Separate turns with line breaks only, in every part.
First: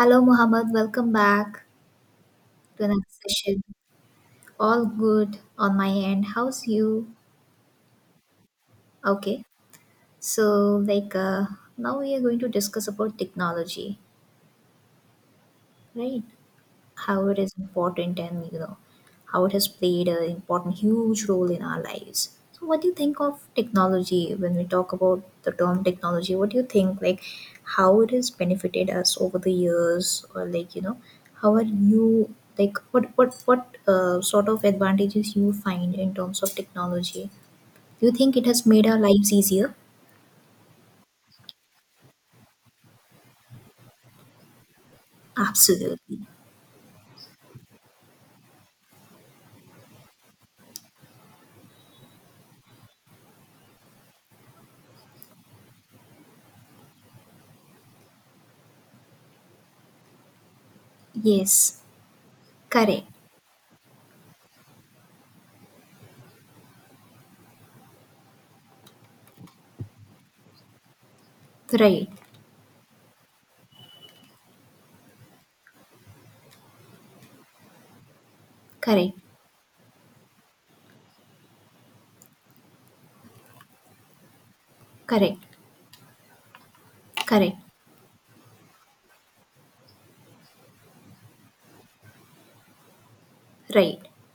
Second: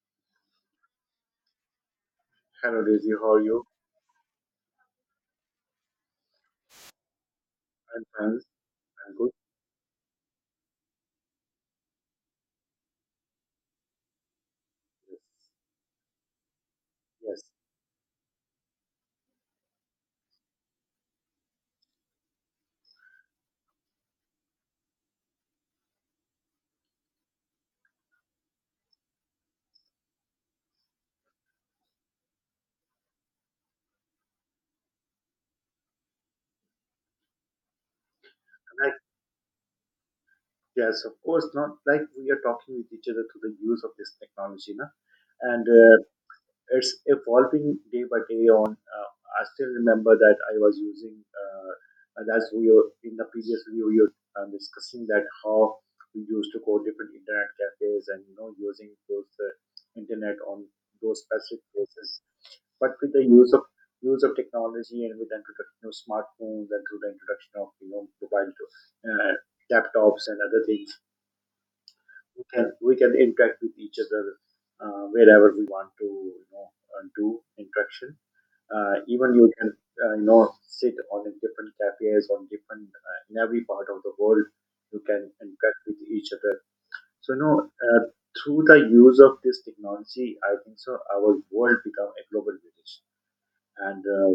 Hello, Mohammed. Welcome back to
Hello,
another
Daisy. How are
session.
you?
All good on my end. How's you?
I'm fine. I'm good.
Okay. So, like, uh, Now we are going to discuss about technology,
Yes.
right? How it
Yes.
is important and you know how it has played an important huge role in our lives. So what do you think of technology? When we talk about the term technology, what do you think, like how it has benefited us over the years, or like you know how are you like what sort of advantages you find in terms of technology? Do you think it has made
And
our lives easier?
Yes, of course, not like we are talking with each other through the use of this technology, na? And
Absolutely.
it's evolving day by day on I still remember that I was using and as we were in the previous video we were discussing that how we used to go different internet cafes and using those internet on those specific
Yes.
places. But
Correct.
with the use of technology and with the introduction of smartphones and through the introduction of you know mobile to, uh, laptops and other things,
Right.
we can interact with each other wherever we want to you know do interaction.
Correct.
Even you can you know sit on a different cafes on different in every part of the world, you can
Correct.
interact with each other. So you know
Correct.
uh, through the use of this technology I think so our world become a global village.
Right.
And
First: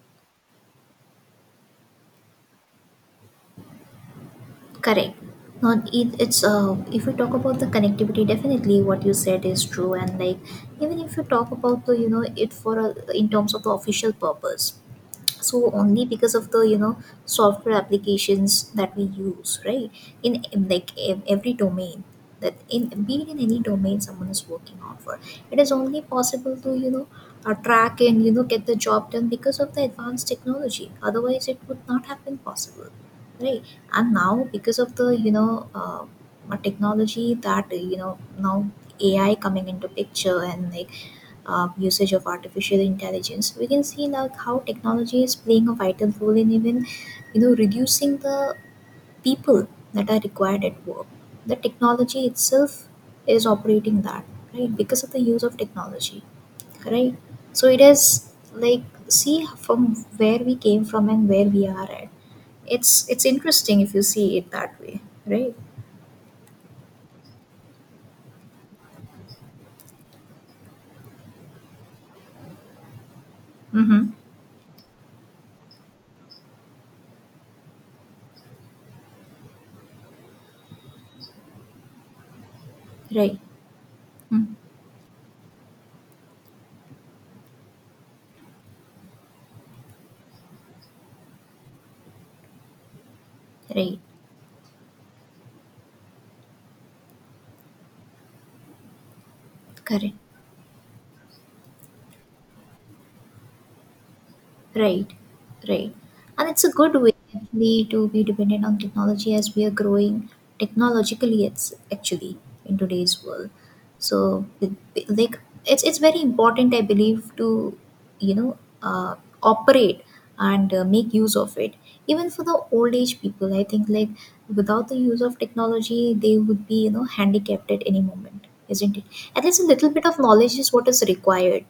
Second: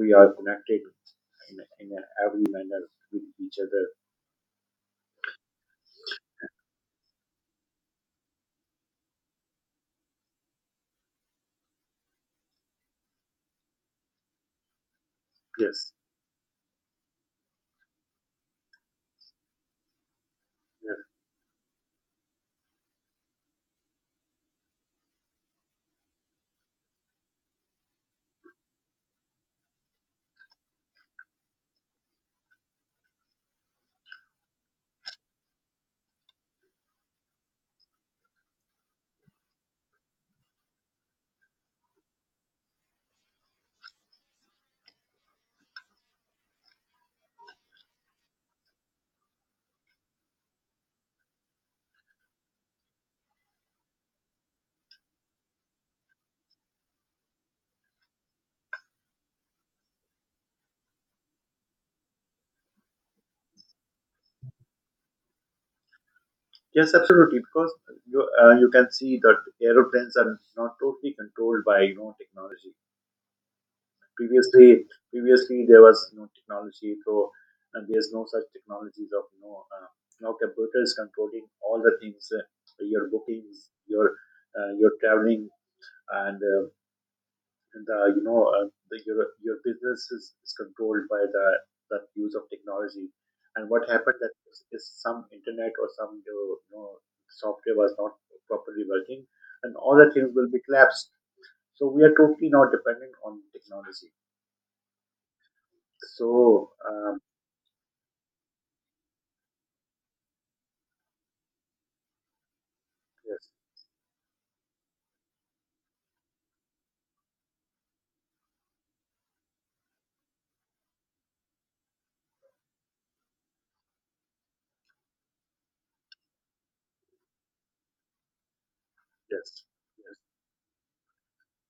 we are connected in every manner with each other.
Correct. Not it, it's if we talk about the connectivity, definitely what you said is true. And like even if you talk about the you know it for a, in terms of the official purpose, so
Yes.
only because of the you know software applications that we use, right, in like every domain, that in being in any domain someone is working on for, it is only possible to track and you know get the job done because of the advanced technology, otherwise it would not have been possible, right? And now because of the technology that you know now AI coming into picture, and like usage of artificial intelligence we can see like how technology is playing a vital role in even you know reducing the people that are required at work. The technology itself is operating that, right? Because of the use of technology, right? So it is like, see from where we came from and where we are at, it's interesting if you see it that way, right?
Yes, absolutely. Because you can see that aeroplanes are not totally controlled by you know technology.
Mm-hmm.
Previously, previously, there was no technology, so there's no such technologies of you know now computers controlling all the things, your
Right.
bookings,
Mm.
your traveling, and uh, and you know the, your business is controlled by the use of technology. And what
Right.
happened that is some internet or some you know software was not properly working and all the
Correct.
things will be collapsed. So we are totally not dependent on technology.
Right, right. And it's a
So
good way actually to be dependent on technology as we are growing technologically. It's actually in today's
yes.
world. Like it's very important, I believe, to you know uh, operate and make use of it. Even for the old age people, I think like without the use of technology, they would be you know handicapped at any moment, isn't it? At least
Yes.
a little bit
Yes.
of knowledge is what is required,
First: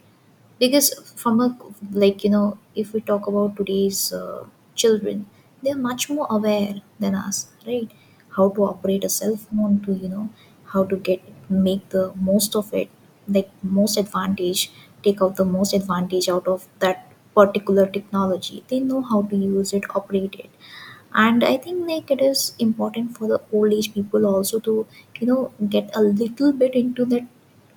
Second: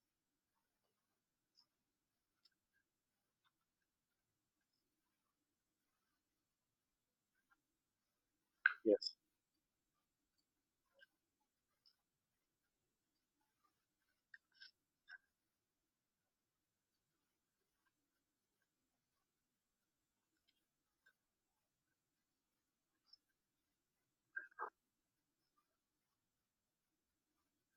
because from a like you know if we talk about today's children, they're much more aware than us, right? How to operate a
Yes.
cell phone to you know how to get make the most of it, like most advantage, take out the most advantage out of that particular technology. They know how to use it, operate it. And I think like it is important for the old age people also to you know get a little bit into that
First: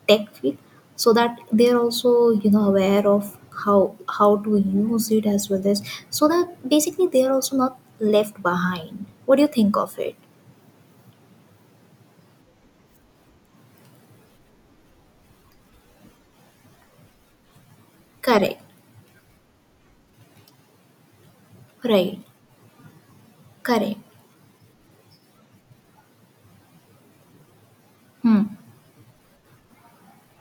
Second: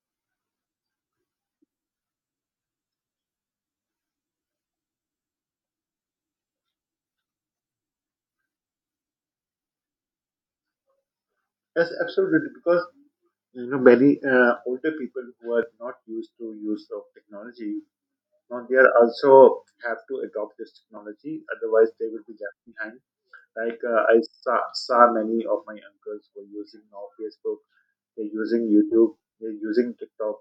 tech field, so that they're also you know aware of how to use it as well as, so that basically they're also not left behind. What do you think of it?
Yes, absolutely. Because you know many older people who are not used to use of technology. Now
Correct.
they are also have to adopt this technology, otherwise they
Right.
will be left behind. Like
Correct.
I saw many of my uncles were using now Facebook, they're
Hmm.
using YouTube, they're using TikTok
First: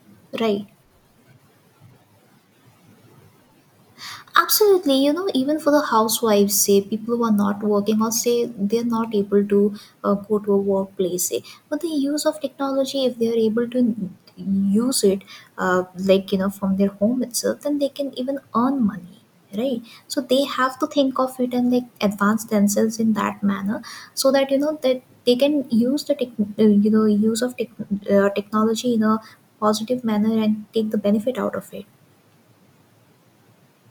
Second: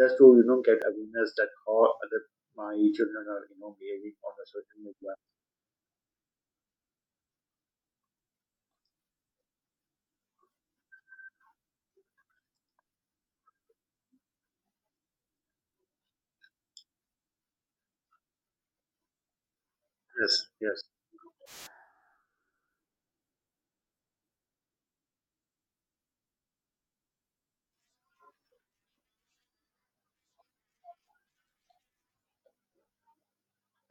just to you know
Right.
get awareness that how other my children are you know behaving on the social
Absolutely, you
media.
know, even for the housewives, say people who are not working or say they're not able to go to a workplace, say, but the use of technology, if they are able to use it, like you know, from their home itself, then they can even earn money, right? So they
Yes,
have
yes,
to think of it and like advance themselves in that manner, so that you know that they can use the tech, you know, use of tech, technology in a positive manner and take the benefit out of it.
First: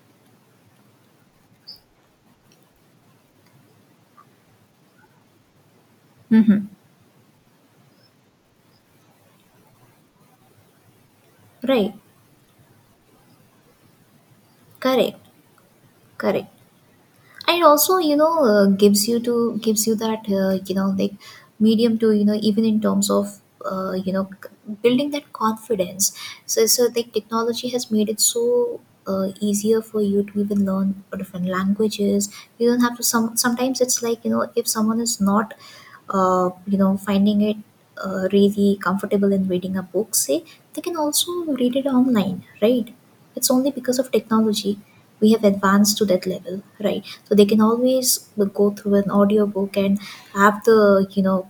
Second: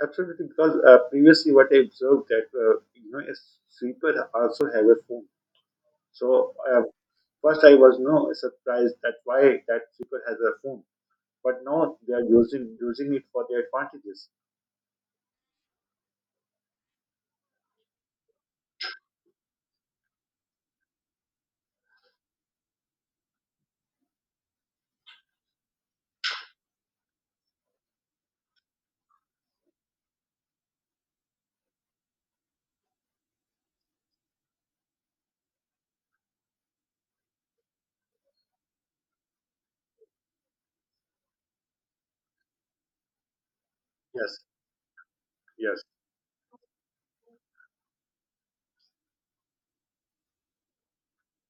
absolutely. Because previously what I observed that you know a sweeper also have a phone. So
Hmm.
first I was no surprised that why that sweeper has a phone. But
Right,
no, they are using it for their advantages.
correct. Correct. And also, you know, gives you that you know like medium to you know even in terms of you know building that confidence. So so like technology has made it so. Easier for you to even learn different languages. You don't have to, sometimes it's like you know if someone is not you know finding it really comfortable in reading a book, say, they can also read it online, right? It's only because of
Yes,
technology we have
yes.
advanced to that level, right? So they can always go through an audiobook and have the you know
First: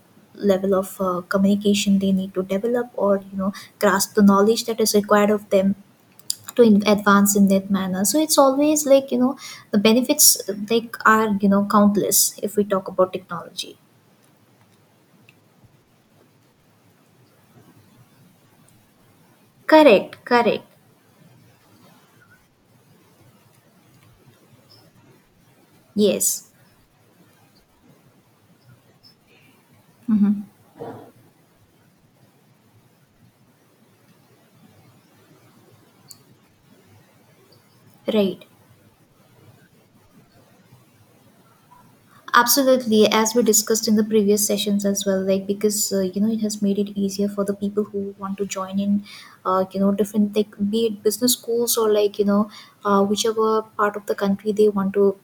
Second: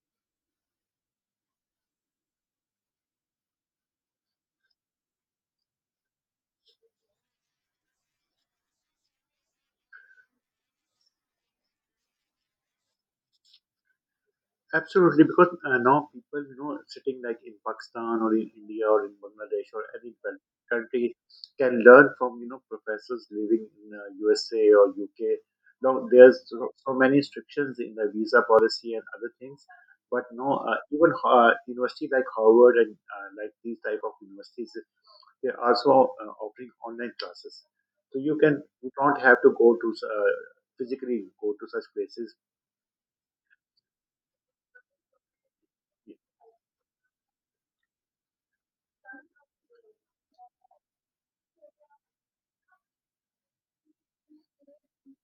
level of communication they need to develop, or you know grasp the knowledge that is required of them to advance in that manner. So it's always like you know the benefits like are you know countless if we talk about technology.
Absolutely, because now people, you know, sitting like in Pakistan or in India or in Bangladesh or any
Correct.
well-
Correct.
country can learn from, you know, professors living in USA or UK. Now, there's
Yes.
so many restrictions in the visa policy and other things. But
Hmm.
no, even university like Harvard and like these type of universities, they are also offering online classes. So you
Right.
can you don't have to go to physically go to such places.
Absolutely, as we discussed in the previous sessions as well, like because you know it has made it easier for the people who want to join in, you know, different, like be it business schools or like you know, whichever part of the country they want to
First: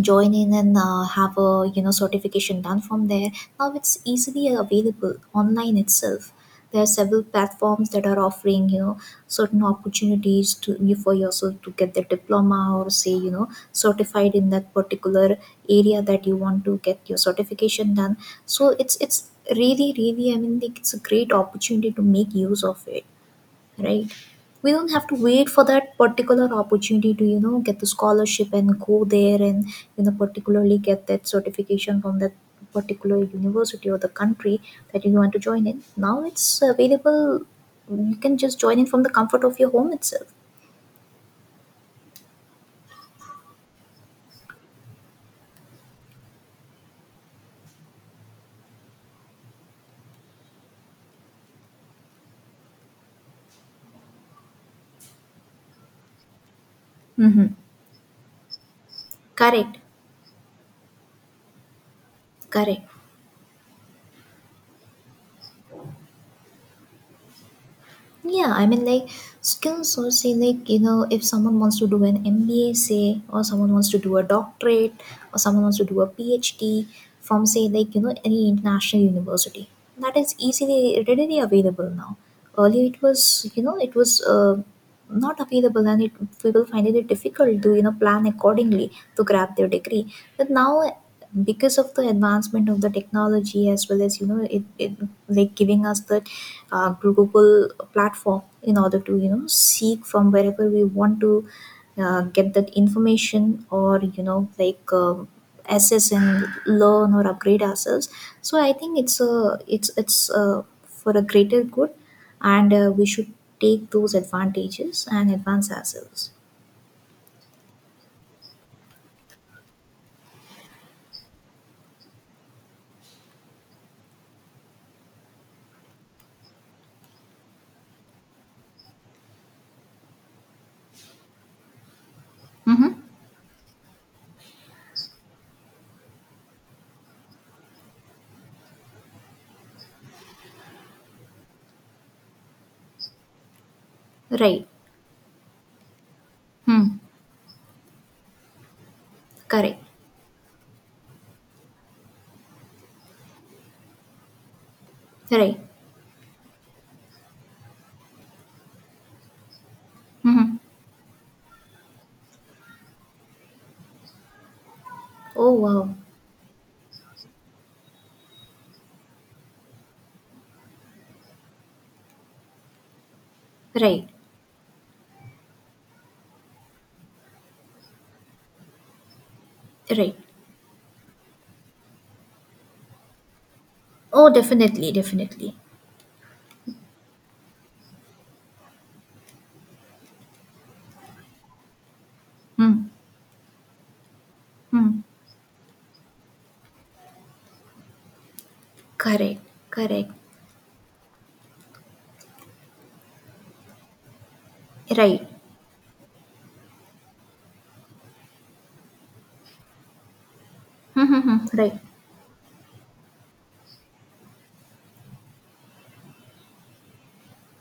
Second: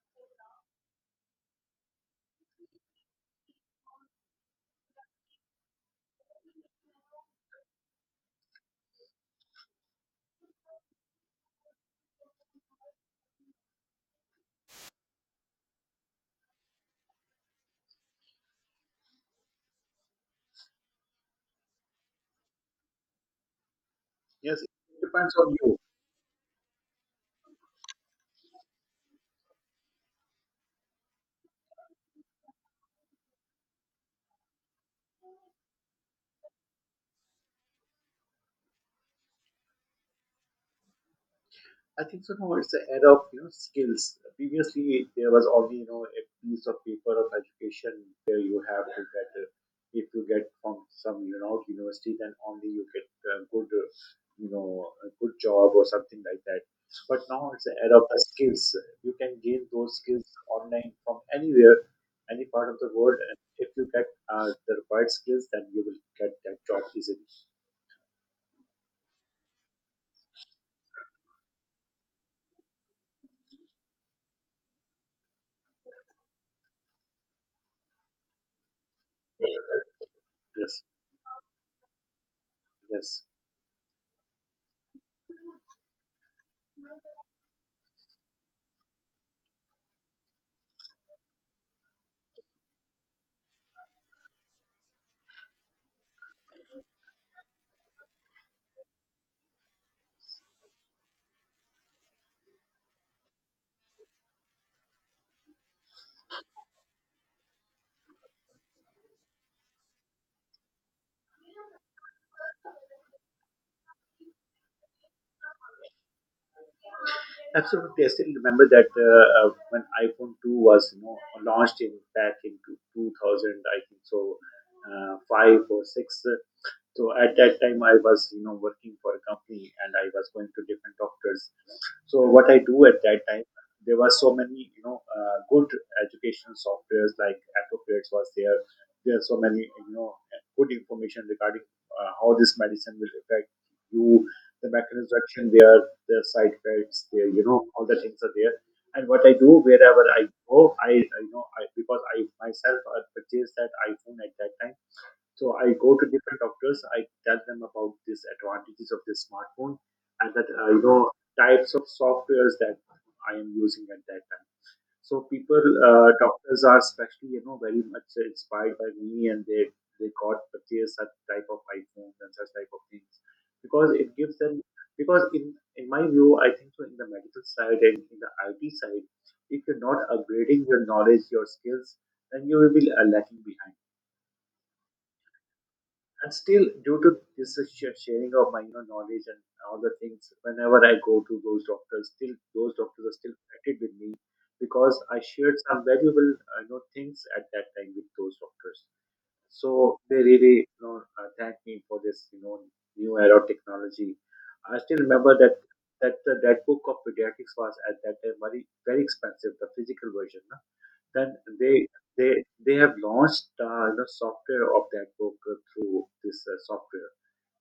join in and have a you know certification done from there. Now it's easily available online itself. There are several platforms that are offering you know certain opportunities to you for yourself to get the diploma or say you know certified in that particular area that you want to get your certification done. So it's really, I mean like it's a great opportunity to make use of it, right?
Yes, it
We don't have to
depends
wait
on
for
you.
that particular opportunity to you know get the scholarship and go there and you know particularly get that certification from that particular university or the country that you want to join in. Now it's available. You can just join in from the comfort of your home itself.
I think so. Now it's the era of you know skills. Previously, there was only you know a piece of paper of education where you have to get if you get from some you know university, then only you get a good you know a good job or something like that. But
Mm-hmm.
now it's the era of the skills. You can gain
Correct.
those skills online from anywhere, any part of
Correct.
the world, and if you get the required skills, then you will get that job easily.
Yeah, I mean, like, skills or say, like, you know, if someone wants to do an MBA, say, or someone wants to do a doctorate, or someone wants to do a PhD from, say, like, you know, any international university, that is
Yes,
easily, readily available now. Earlier, it
yes.
was, you know, it was not available, and it, people find it difficult to, you know, plan accordingly to grab their degree. But now, because of the advancement of the technology as well as, you know, it like giving us the global platform in order to you know seek from wherever we want to get that information or you know like assess and learn or upgrade ourselves. So I think it's for a greater good, and we should take those advantages and advance ourselves.
Absolutely, I still remember that when iPhone 2 was you know launched in back in 2000, I think so five or six. So at that time, I was you know working for a company and I was going to different doctors. So what I do
Mm-hmm.
at that time, there were so many you know good educational softwares like Appropriates was there. There are so many you know good information regarding how this medicine will affect you,
Right.
the mechanics direction, their side
Hmm.
beds, their you know all the things are there. And what I do
Correct.
wherever I go, I you know I because I myself had purchased that iPhone at that time. So
Right.
I go to different doctors. I tell them about these advantages of this smartphone and that
Mm-hmm.
you know types of softwares that I am using at that time. So
Oh
people,
wow.
doctors are especially you know very much inspired by me, and they got purchase such type of iPhones and such type of things because
Right.
it gives them because in my view, I think so in the medical side and in the IT side, if you're not
Right.
upgrading your knowledge, your skills, then you will be lacking behind.
Oh, definitely, definitely.
And still due to this sharing of my you know knowledge and all the things whenever I go to those doctors, still those
Hmm.
doctors are still connected with me
Hmm.
because I shared some valuable you know things at that time with those doctors.
Correct,
So
correct.
they really you know thank me for this you know new era of technology. I still
Right.
remember that that that book of pediatrics was at that time very very expensive, the physical version, no?
Hmm, hmm,
Then
hmm. Right.
they they have launched the software of that book through this software.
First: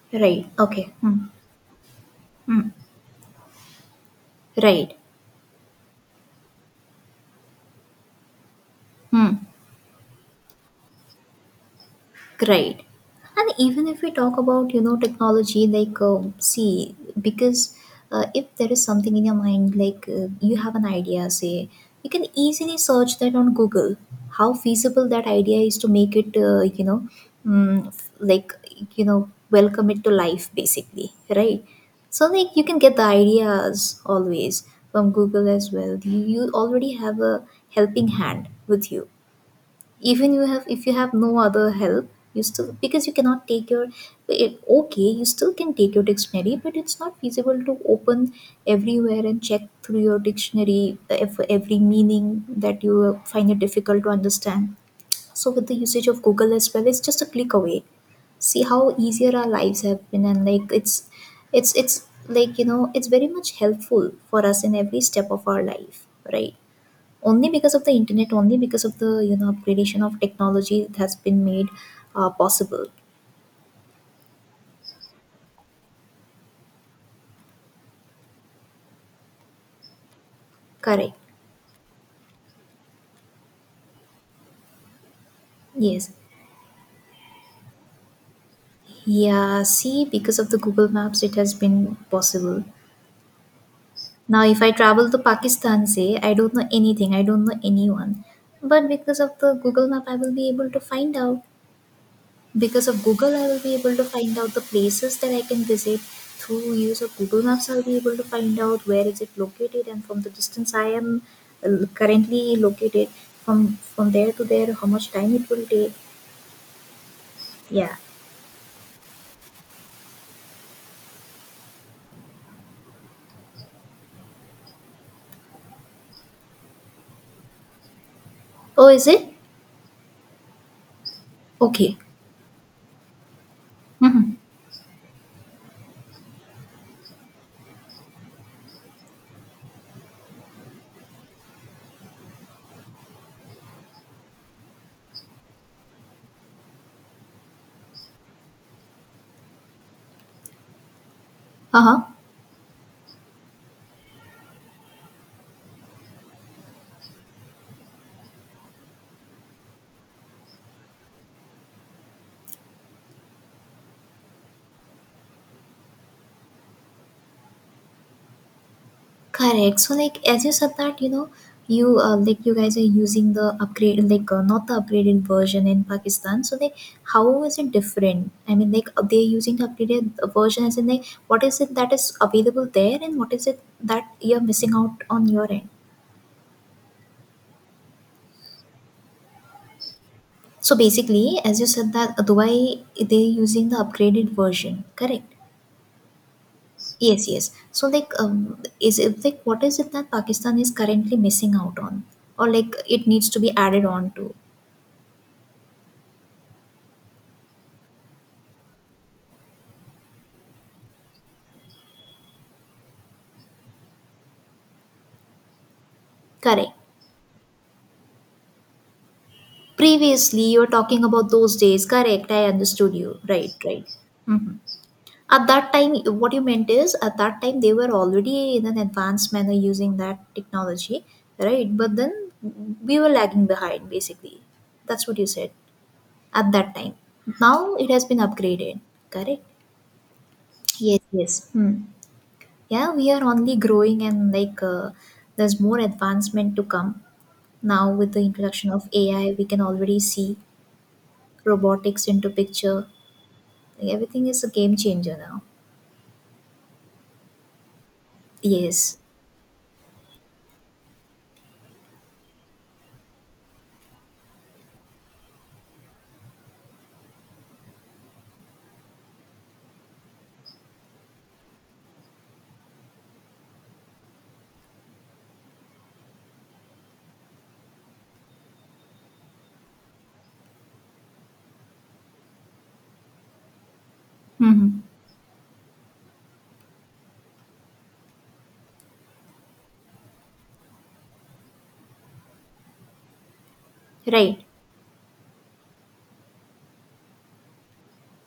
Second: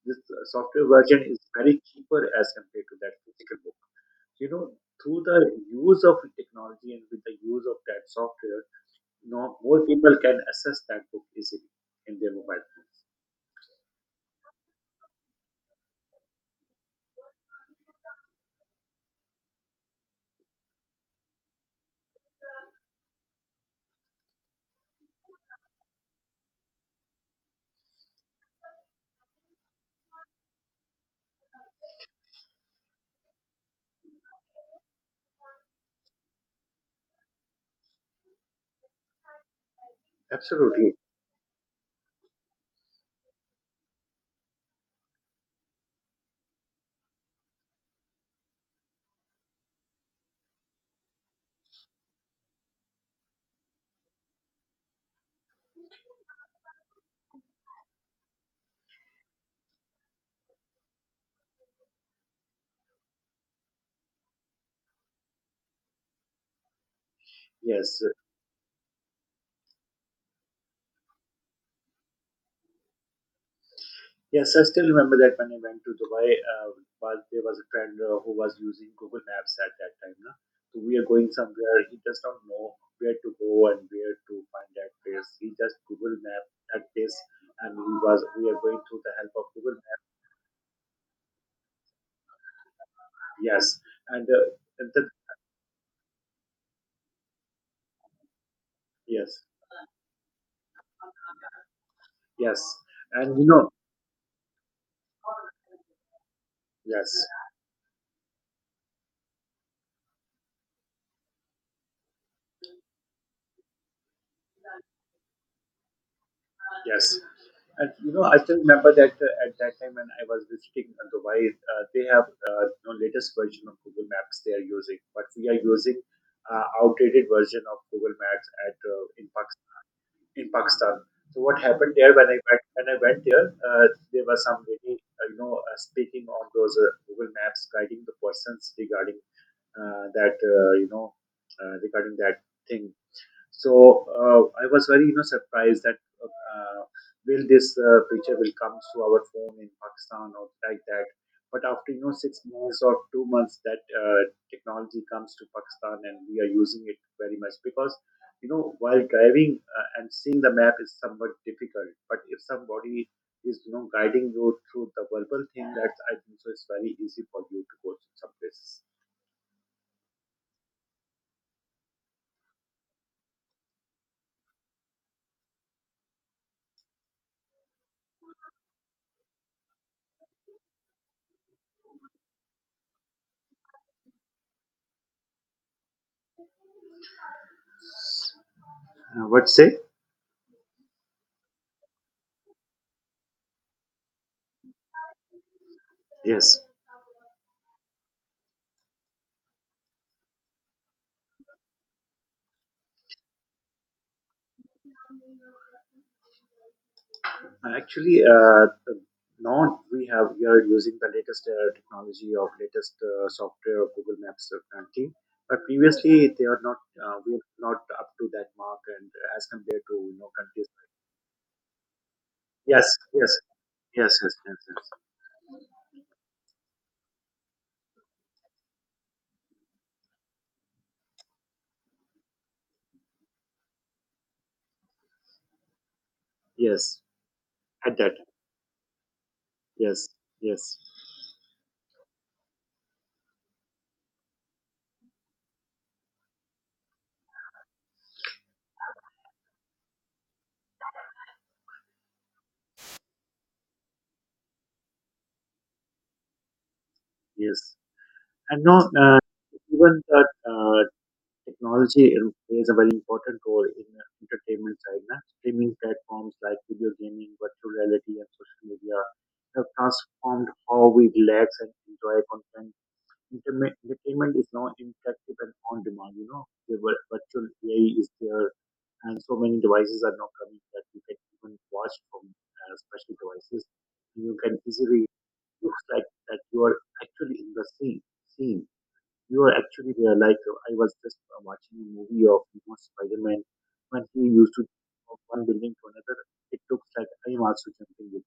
This
Right.
software
Okay.
version
Hmm,
is very cheaper as
hmm,
compared to that physical book. You know,
right.
through the use of technology and with the use of that software,
Hmm.
now more people can access that book easily in their mobile
Great.
phones.
And even if we talk about, you know, technology, like, see, because if there is something in your mind, like you have an idea, say, you can easily search that on Google. How feasible that idea is to make it, you know, like, you know, welcome it to life, basically, right? So, like, you can get the ideas always from Google as well. You already have a helping hand with you. Even you have, if you
Absolutely,
have no other help, you still, because you cannot take your it, okay you still can take your dictionary but it's not feasible to open everywhere and check through your dictionary for every meaning that you find it difficult to understand. So with the usage of Google as well, it's just a click away. See how easier our lives have been, and like it's like you know it's very much helpful for us in every step of our life, right? Only because of the
yes.
internet, only because of the you know upgradation of technology that has been made possible.
Yes, I still remember that when I went to Dubai, there was a friend who was using Google Maps at that time. Na? So we are
Correct.
going somewhere, he does not know where to go and where to find that place. He just
Yes.
Google Map that place, and we are going through the help of
Yeah.
Google Map.
See, because of the Google Maps, it has been possible.
Yes, and
Now,
uh,
if I
and the,
travel to Pakistan, say I don't know anything, I don't know anyone, but because of
yes,
the Google Map, I will be able to find out.
yes,
Because of Google,
and you
I will
know,
be able to find out the places that I can visit. Through use
yes.
of Google Maps, I'll be able to find out where is it located, and from the distance I am currently located, from there to there, how much time it will take.
Yes. And
Yeah.
you know, I still remember that at that time when I was visiting Dubai, they have you know, latest version of Google Maps they are using, but we are using outdated version of Google Maps at
Oh, is
in
it
Pakistan. In Pakistan. So what happened
okay?
there when I went there, there
Mm-hmm.
was some lady you know speaking on those Google Maps, guiding the persons regarding that you know regarding that thing. So I was very you know surprised that uh, will this feature will come to our phone in Pakistan or like that. But
Uh
after
huh.
you know 6 months or 2 months that technology comes to Pakistan and we are using it very much because you know while driving and seeing the map is somewhat difficult, but if somebody is you know guiding you through the verbal thing, that I think so it's very easy for you to go to some places.
Correct. So, like as you said that, you know, you like you guys are using the upgrade, like not the upgraded version in Pakistan. So, like how is it different? I mean, like they're using the upgraded version, as in like what is it that is available there, and what is it that you're missing out on your end?
What say?
So basically, as you said that Dubai, they're using the upgraded version. Correct.
Yes.
Yes, yes. So like, is it like what is it that Pakistan is currently missing out on, or like it needs to be added on to?
Actually, now we have we are using the latest technology of latest software of Google Maps currently. But previously, they are
Correct.
not we are not up to that mark, and as compared to you know
Previously, you were
countries. Like,
talking about those days, correct? I
yes,
understood you.
yes,
Right, right.
yes, yes, yes,
Mhm.
yes,
At that time, what you meant is at that time they were already in an advanced manner using that technology, right? But then we were lagging behind, basically. That's what you said at that time.
yes.
Now it
At
has
that
been
time.
upgraded, correct?
Yes, yes,
Yes, yes. Hmm. Yeah, we are only growing and there's more advancement to come. Now with the introduction of AI, we can already see robotics into picture. Like, everything is a game changer now.
yes. And now
Yes.
even that technology plays a very important role in the entertainment side. Na? Streaming platforms like video gaming, virtual reality, and social media have transformed how we relax and enjoy content. Entertainment is now interactive and on demand. You know, the virtual AI is there, and so many devices are now coming that you can even watch from special devices. You can
Mm-hmm.
easily looks like that you are actually in the scene. Scene you were actually there. Like I was just watching a movie of you know, Spider-Man when he
Right.
used to jump from one building to another. It looks like I am also jumping with.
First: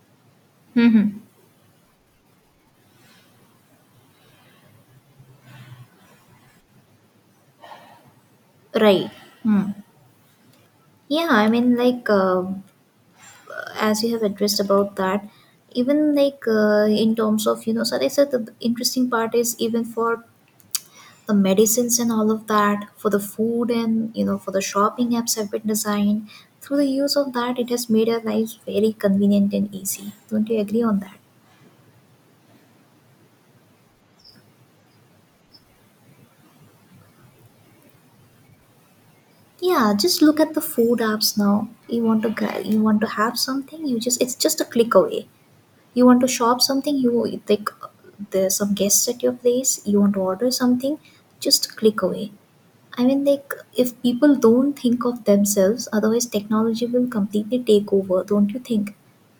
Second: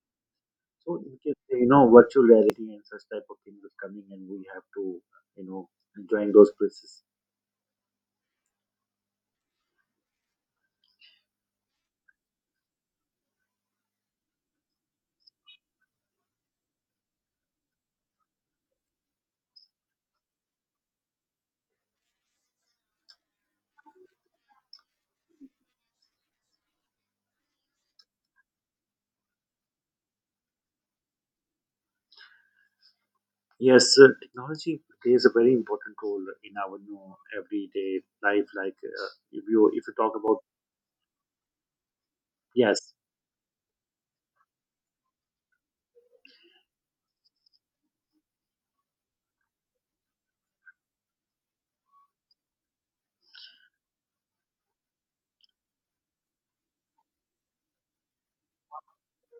So in
Mm-hmm.
case you know virtual reality and such type of things is coming, and we have to you know join those places.
Right. Mm. Yeah, I mean, as you have addressed about that, even in terms of, so they said the interesting part is even for the medicines and all of that, for the food and, for the shopping apps have been designed. Through the use of that, it has made our lives very convenient and easy. Don't you agree on that?
Yes, technology plays a very important role in our you know, everyday life. Like if you if
Yeah,
you talk
just look
about
at the food apps now. You want to you
yes,
want to have something, you just it's just a click away. You want to shop something, you think there's some guests at your place, you want to order something, just click away. I mean, like, if people don't think of themselves, otherwise technology will completely take over, don't you think?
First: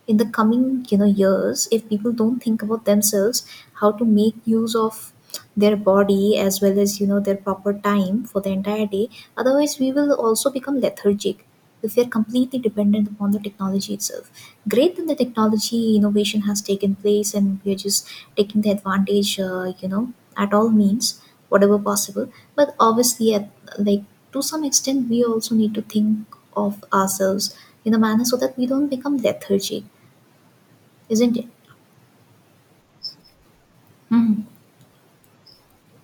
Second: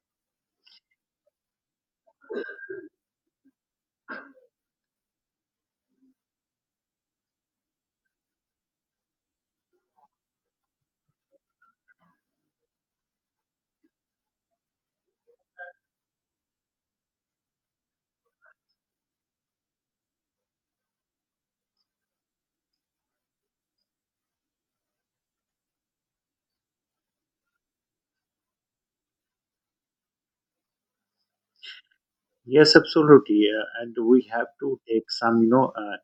In the coming, years, if people don't think about themselves, how to make use of their body as well as, their proper time for the entire day, otherwise we will also become lethargic if we are completely dependent upon the technology itself. Great that the technology innovation has taken place and we are just taking the advantage, at all means, whatever possible. But obviously, like to some extent, we also need to think of ourselves in a manner so that we don't become lethargic, isn't it?
yes, absolutely, and we
Mm.
have to take some you know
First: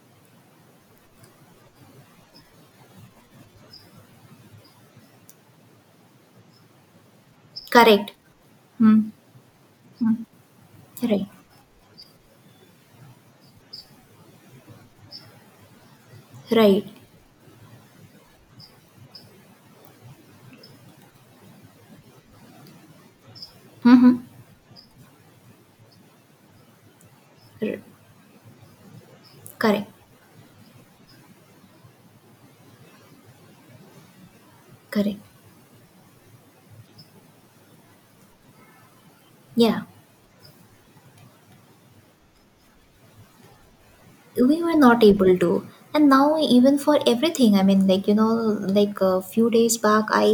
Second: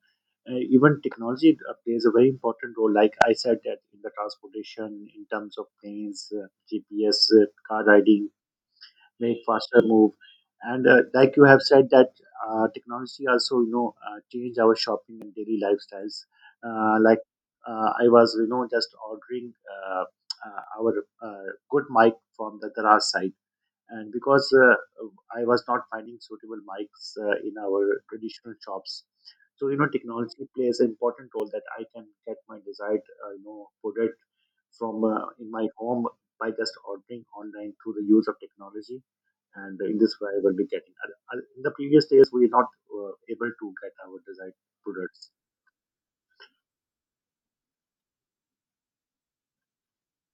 even technology plays a very important role. Like I said, that in the transportation, in terms of planes, GPS, car
Correct.
riding,
Mm.
make faster move,
Mm.
and
Right.
like you have said that technology also you know change our shopping and daily lifestyles.
Right.
Like I was you know just ordering our uh, good mic from the garage side and
Mm-hmm.
because I was not finding suitable mics in our traditional shops. So you know,
Correct.
technology plays an important role that I can get my desired product from
Correct.
in my home by just ordering online through the use of technology. And
Yeah.
in this way, I will be getting in the previous days, we were not able to get our desired
We were not
products.
able to, and now, even for everything, I mean, like a few days back, I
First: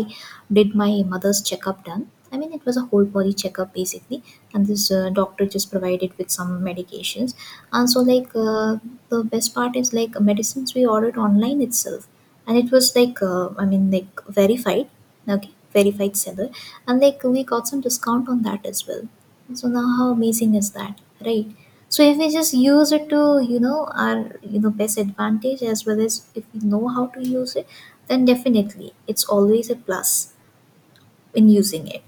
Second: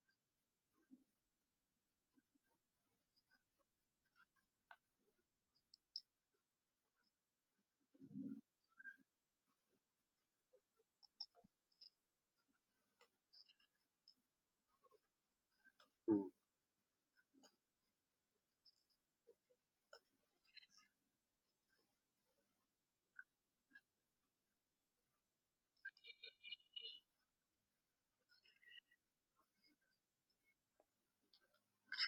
did my mother's checkup done. I mean, it was a whole body checkup basically, and this doctor just provided with some medications. And so the best part is, like, medicines we ordered online itself, and it was I mean, like, verified, okay, verified seller, and like we got some discount on that as well. So now, how amazing is that, right? So if we just use it to, you know, our best advantage as well as if we know how to use it, then definitely it's always a plus in using it.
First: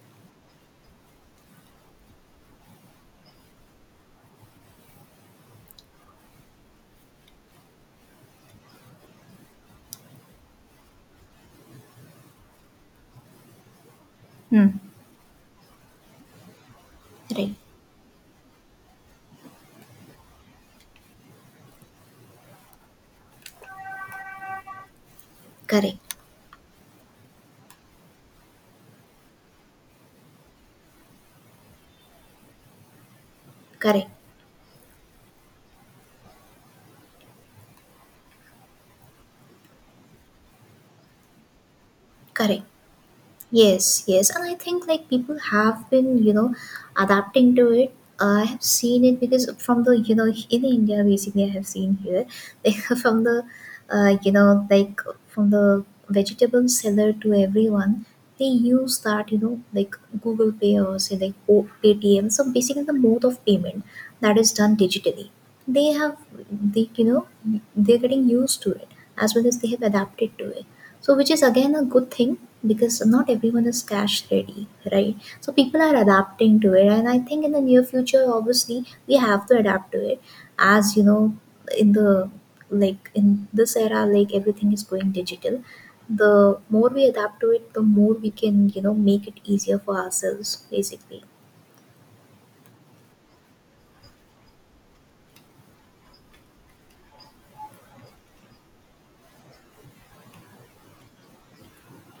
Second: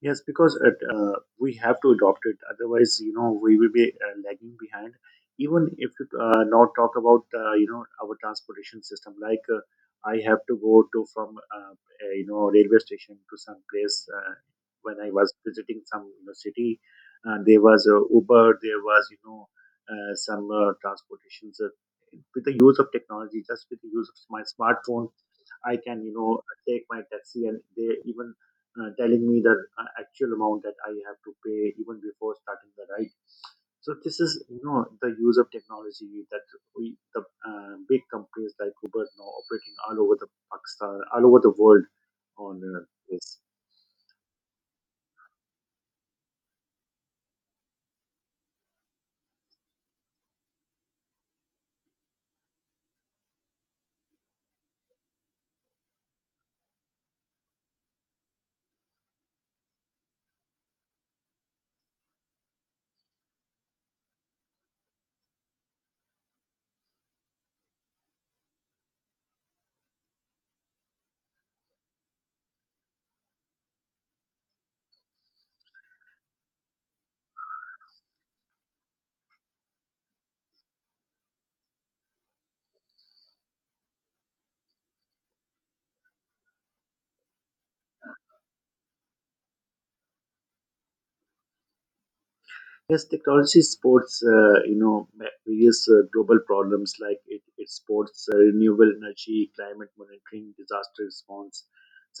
Yes, because we have to adopt it. Otherwise, you know, we will be lagging behind. Even if you now talk about our transportation system, I have to go to a, you know, railway station to some place.
Hmm.
When I was visiting some you know, city,
Right.
there was Uber, there was, you know, some transportations. With the use of technology, just with the use of my smartphone, I can, you
Correct.
know, take my taxi and they even telling me the actual amount that I have to pay even before starting the ride. So
Correct.
this is you know the use of technology that we the big companies like Uber now operating all over the Pakistan, all over the world on
Correct.
uh, this.
Yes, yes, and I think like people have been, you know, adapting to it. I have seen it because from the, you know, in India basically, I have seen here, like from the, like from the vegetable seller to everyone, they use that, you know, like Google Pay or say like Paytm. So basically, the mode of payment that is done digitally. They have, they, you know, they're getting used to it as well as they have adapted to it, so, which is again a good thing because not everyone is cash ready, right? So, people are adapting to it, and I think in the near future, obviously, we have to adapt to it. As you know, in the like in this era, like everything is going digital. The more we adapt to it, the more we can, you know, make it easier for ourselves, basically.
Yes, technology supports, you know, various global problems like it supports renewable energy, climate monitoring, disaster response,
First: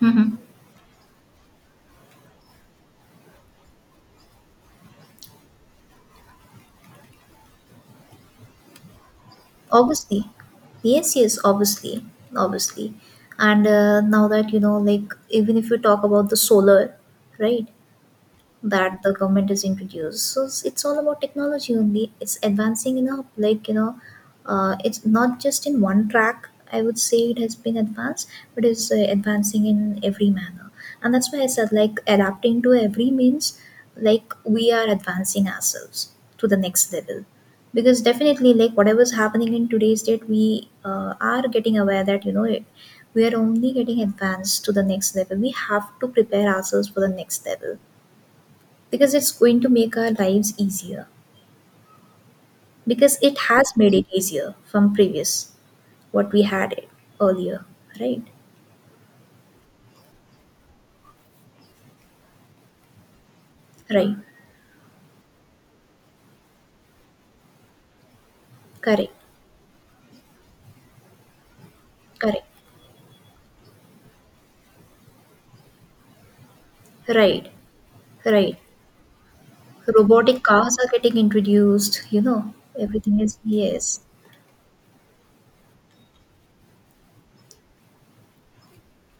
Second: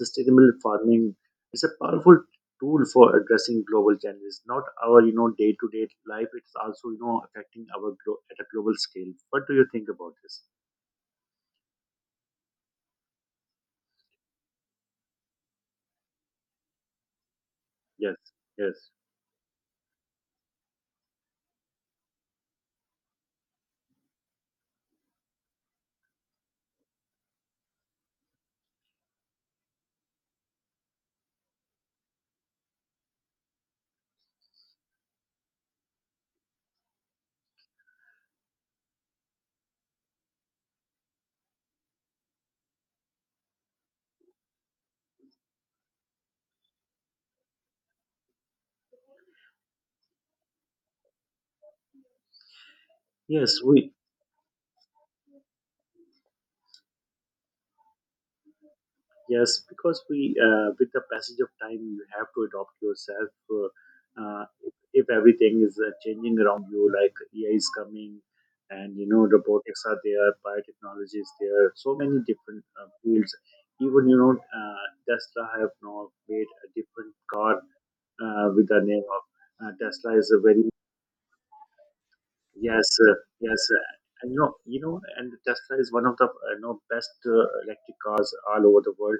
Hmm.
farming. It's a powerful tool for addressing global challenges. Not our, you know, day-to-day life. It's also, you know, affecting our at a global scale. What do you think about
Obviously,
this?
yes, yes, obviously, obviously. And now that, you know, like, even if you talk about the solar, right?
Yes, yes,
That the government is introduced. So it's all about technology only. It's advancing in a, like, you know, it's not just in one track. I would say it has been advanced, but it's advancing in every manner, and that's why I said like adapting to every means, like we are advancing ourselves to the next level, because definitely, like, whatever's happening in today's date, we are getting aware that, you know, it, we are only getting advanced to the next level. We have to prepare ourselves for the next level because it's going to make our lives easier, because it
yes.
has
We
made it easier from previous what we had it earlier, right?
Yes, because with the passage of time, you have to adopt yourself.
Right.
If everything is changing around you, like AI is coming, and you
Correct.
know robotics are there, biotechnology is there, so many
Correct.
different fields. Even you know Tesla have now made a different
Right.
car
Right.
with the name of Tesla is a
Robotic
very
cars are getting introduced, you know.
yes,
Everything is,
yes,
yes.
and you know, and the Tesla is one of the best electric cars all over the world,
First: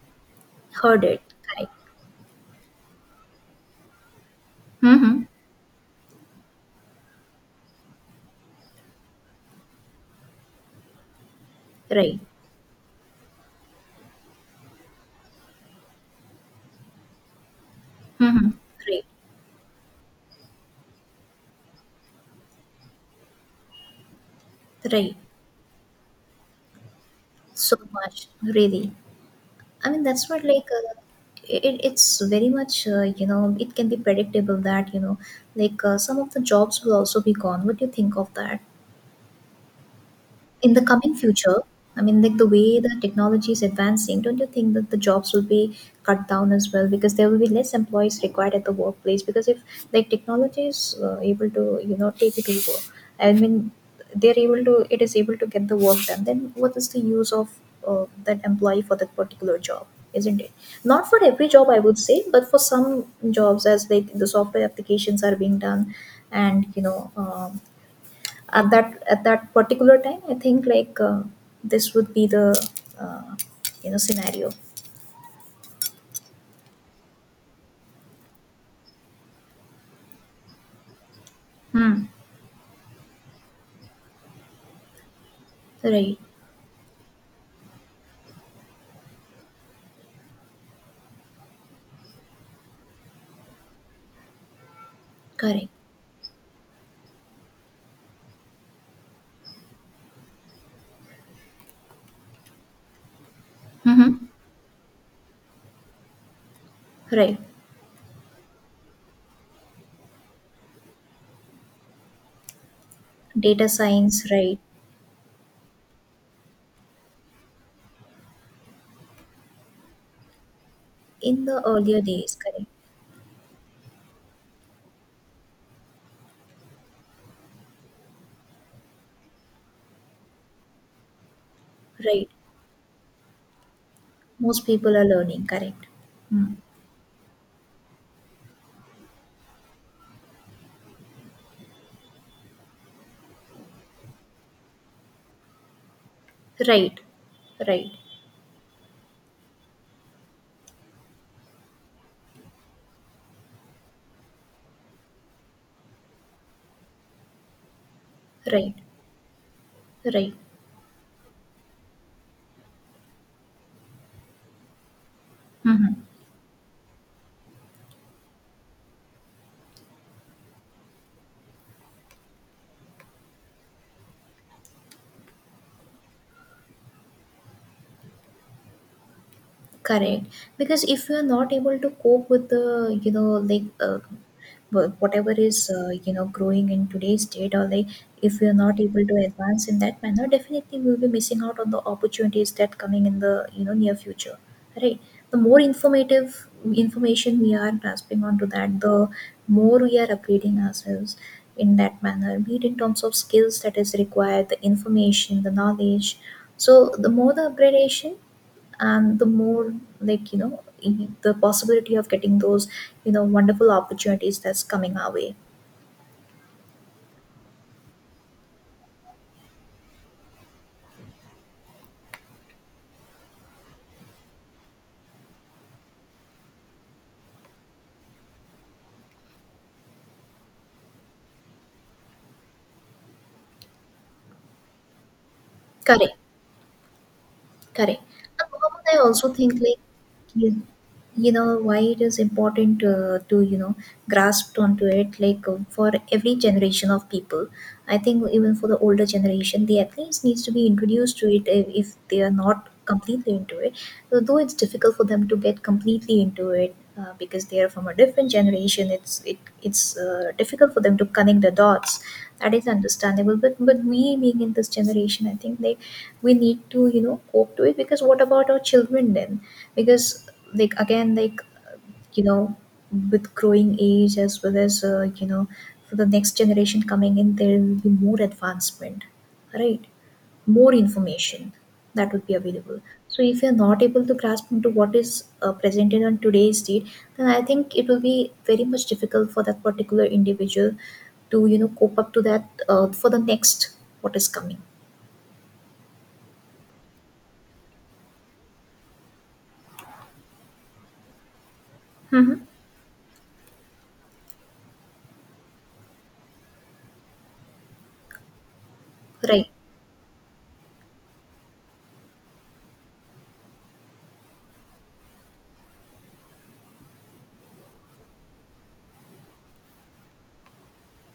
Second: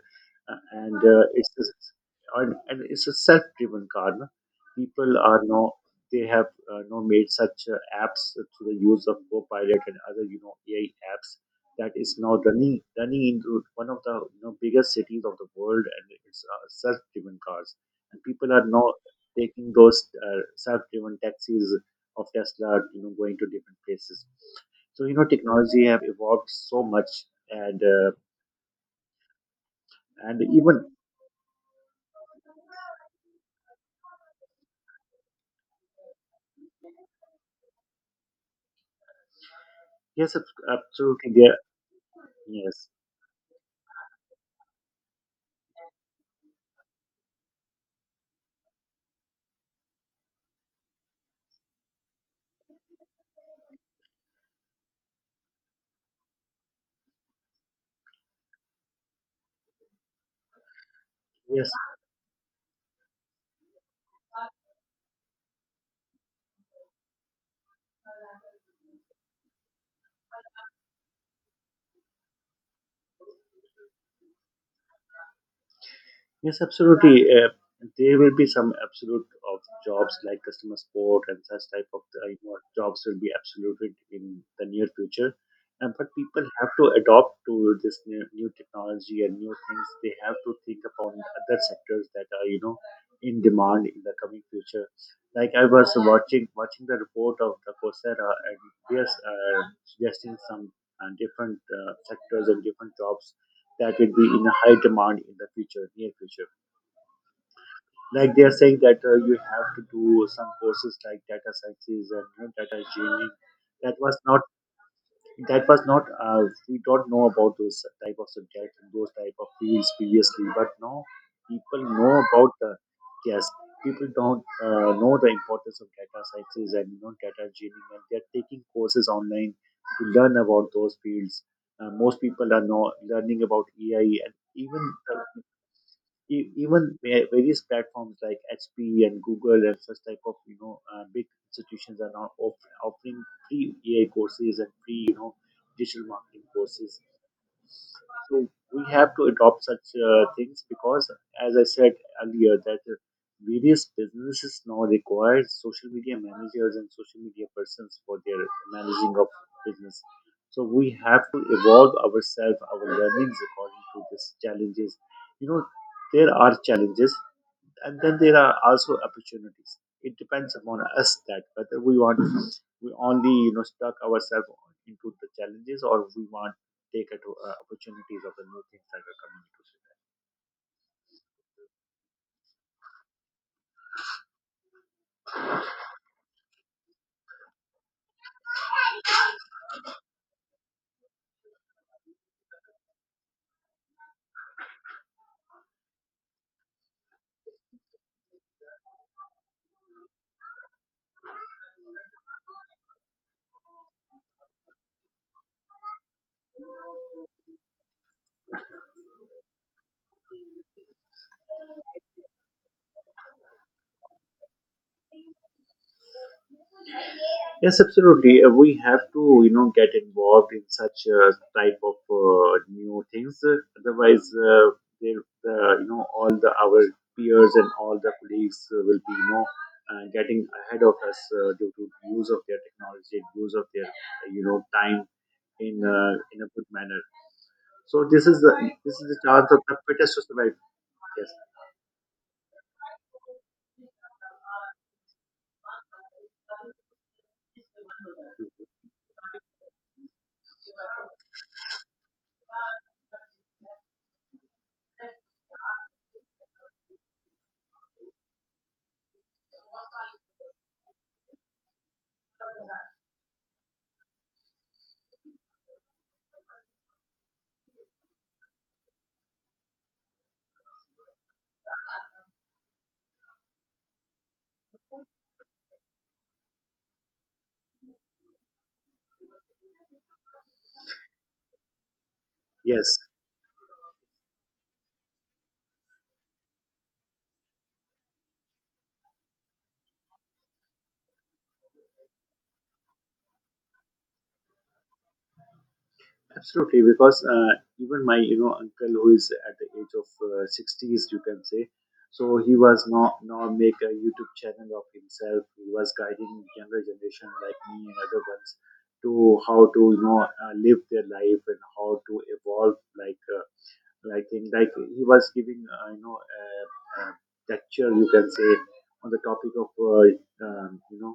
uh, and
Heard it.
uh, it's
Correct.
just- and it's a self-driven car. No? People are now they have made such apps through the use of Copilot and other you know AI apps that
Right.
is now running into one of the you know biggest cities of the world, and it's self-driven cars, and
Hmm.
people are now
Right.
taking those self-driven taxis of Tesla, you know, going to different places. So
Right.
you know, technology have evolved so much,
So
and uh,
much, really. I mean, that's
and
what like
even
it's very much you know, it can be predictable that, you know, some of the jobs will also be gone. What do you think of that?
yes,
In the coming
absolutely, there,
future, I mean, like the way
yes,
the technology is advancing, don't you think that the jobs will be cut down as well? Because there will be less employees required at the workplace. Because if like technology is able to, you know, take it over, I mean, it is able to get the work done. Then what is the use of that employee for that particular job? Isn't it? Not for every job,
yes,
I would say, but for some jobs, as like the software applications are being done, and you know, at that at that particular time, I think this would be the uh, you know, scenario.
yes, absolutely. There will be some absolute of jobs like customer support and such type of
Hmm.
jobs will be absoluted in the near future. And but
Right.
people have to adopt to this new, new technology and new things. They have to think upon other sectors that are you know in demand in the coming future. Like I
Correct.
was watching the report of the Coursera, and yes, suggesting some different sectors and different jobs that will
Mm-hmm.
be in a high demand in the future, near future.
Right.
Like they are saying that you have to do some courses like data sciences and you know, data engineering.
Data
That was
science,
not.
right.
That was not. We don't know about those type of subjects and those type of fields previously, but now
In the
people
earlier
know
days,
about
correct.
the. Yes, people don't know the importance of data sciences and you know data engineering, and they are taking courses online to learn about those fields. Most
Right.
people are now learning about AI and
Most
even
people are
the
learning, correct. Hmm.
even various platforms like HP and Google and such type of you know big institutions are now offering free AI courses and free you know digital marketing
Right.
courses.
Right.
So we have to adopt such things because, as I said earlier, that various businesses now require social media managers and social media persons for their
Right.
managing of business.
Right.
So we have to evolve ourselves, our learnings according to these challenges. You know,
Mm-hmm.
there are challenges, and then there are also opportunities. It depends upon us that whether we want we only you know stuck ourselves into the challenges or we want to take it to, opportunities of the new things that are coming into us.
Correct. Because if you're not able to cope with the, you know, whatever is, you know, growing in today's date, or like if we are not able to advance in that manner, definitely we'll be missing out on the opportunities that coming in the, you know, near future. Right. The more informative information we are grasping onto that, the more we are upgrading ourselves in that manner, be it in terms of skills that is required, the information, the knowledge. So the more the upgradation, and the more, like, you know, the possibility of getting those, you know, wonderful opportunities that's coming our way.
Yes, absolutely. We have to, you know, get involved in such type of new things. Otherwise, there, you know, all the our peers and all the colleagues will be, you know, getting ahead of us due to use of their technology, use of their time
Correct.
in a good manner.
Correct.
So
And Mohammed, I
this is the
also
chance
think
of the
like
fittest to survive.
you,
Yes.
you know why it is important to you know grasp onto it. Like for every generation of people, I think even for the older generation, the athletes needs to be introduced to it if they are not completely into it. So though it's difficult for them to get completely into it. Because they are from a different generation, it's difficult for them to connect the dots. That is understandable. But we being in this generation, I think they we need to, you know, cope to it, because what about our children then, because like again like you know, with growing age as well as, you know, for the next generation coming in, there will be more advancement, right? More information that would be available.
Yes.
So if you're not able to grasp into what is presented on today's date, then I think it will be very much difficult for that particular individual to, you know, cope up to that for the next what is coming.
Absolutely, because even my you know uncle who is at the age of 60s, you can say, so
Hmm.
he was now make a YouTube channel of himself. He was guiding younger generation like me and other ones to
Right.
how to you know live their life and how to evolve like. Like in like he was giving you know a lecture you can say on the topic of you know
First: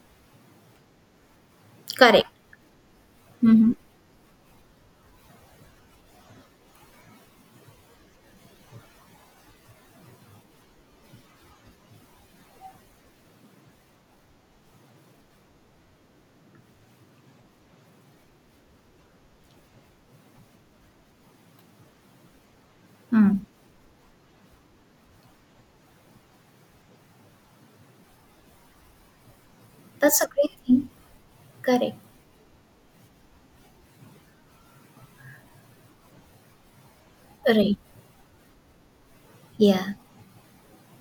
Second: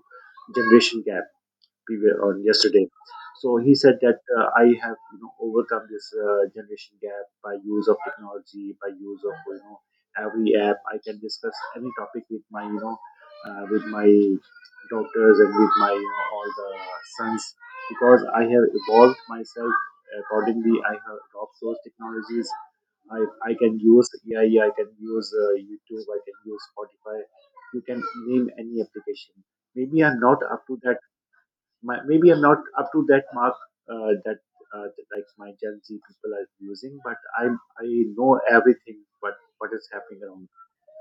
generation gap previous
Correct.
on yesterday. So
Mhm.
he said that I have you know overcome this generation gap by use of technology, by use of you know every app. I can discuss any topic with my you know with my doctors and with my you know, all the sons because I have evolved myself accordingly. I have adopted those technologies. I,
Mm.
I can use AI, I can use YouTube, I can use Spotify. You can name any application. Maybe I'm
That's a
not
great
up to
thing.
that.
Correct.
Maybe I'm not up to that mark uh, that that, like my Gen Z people are using, but I
Right.
I know everything. What is
Yeah.
happening around?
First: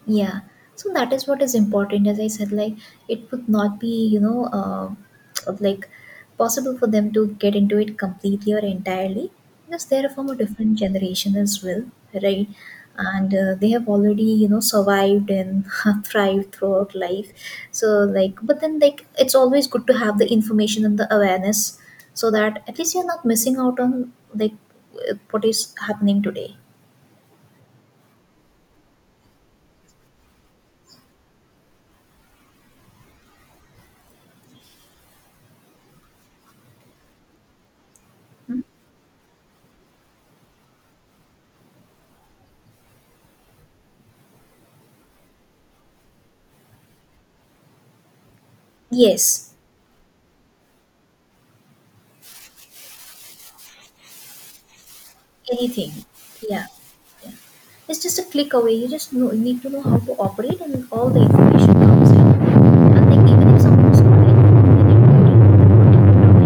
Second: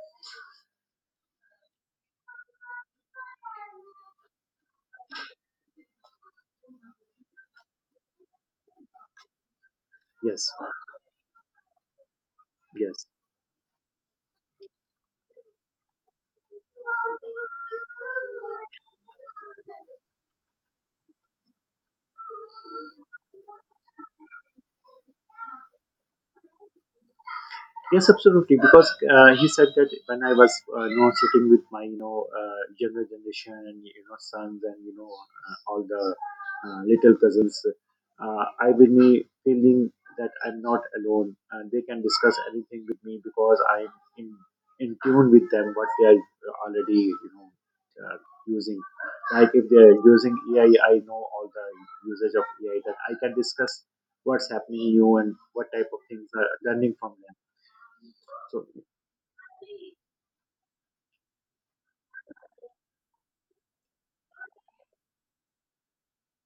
Yeah. So that is what is important. As I said, like it would not be, you know, like possible for them to get into it completely or entirely because they are from a
Yes,
different generation as well, right?
yes.
And they have already, you know, survived and thrived throughout life. So, like, but then, like, it's always good to have the information and the awareness so that at least you're not missing out on, like, what is happening today.
Yes, absolutely. Because he said that when I was, you know, sitting with my, you know, younger generation and you know sons and you know all the little cousins,
Hmm?
I will be feeling that I'm not alone. They can discuss anything with me because I'm in tune with them what they are already, you know, uh, using. Like
Yes.
if they are using AI, I know all the usage of AI that I can discuss what's happening to you and what type of
Anything.
things are
Yeah.
learning from
Yeah.
them
It's just a click
so,
away. You just know, need to know how to operate, and all the information comes in. And then even if someone's not in, they can go to that particular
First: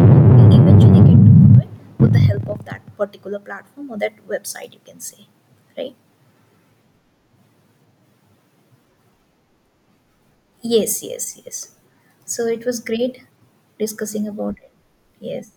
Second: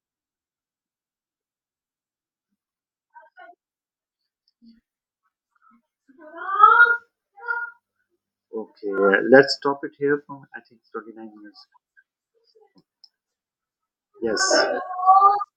topic and they eventually get to know it with the help of that particular platform or that website, you can say. Right?
okay, let's stop it here. For, I think it's
Yes,
29
yes,
minutes.
yes. So it was great discussing
Yes.
about it. Yes.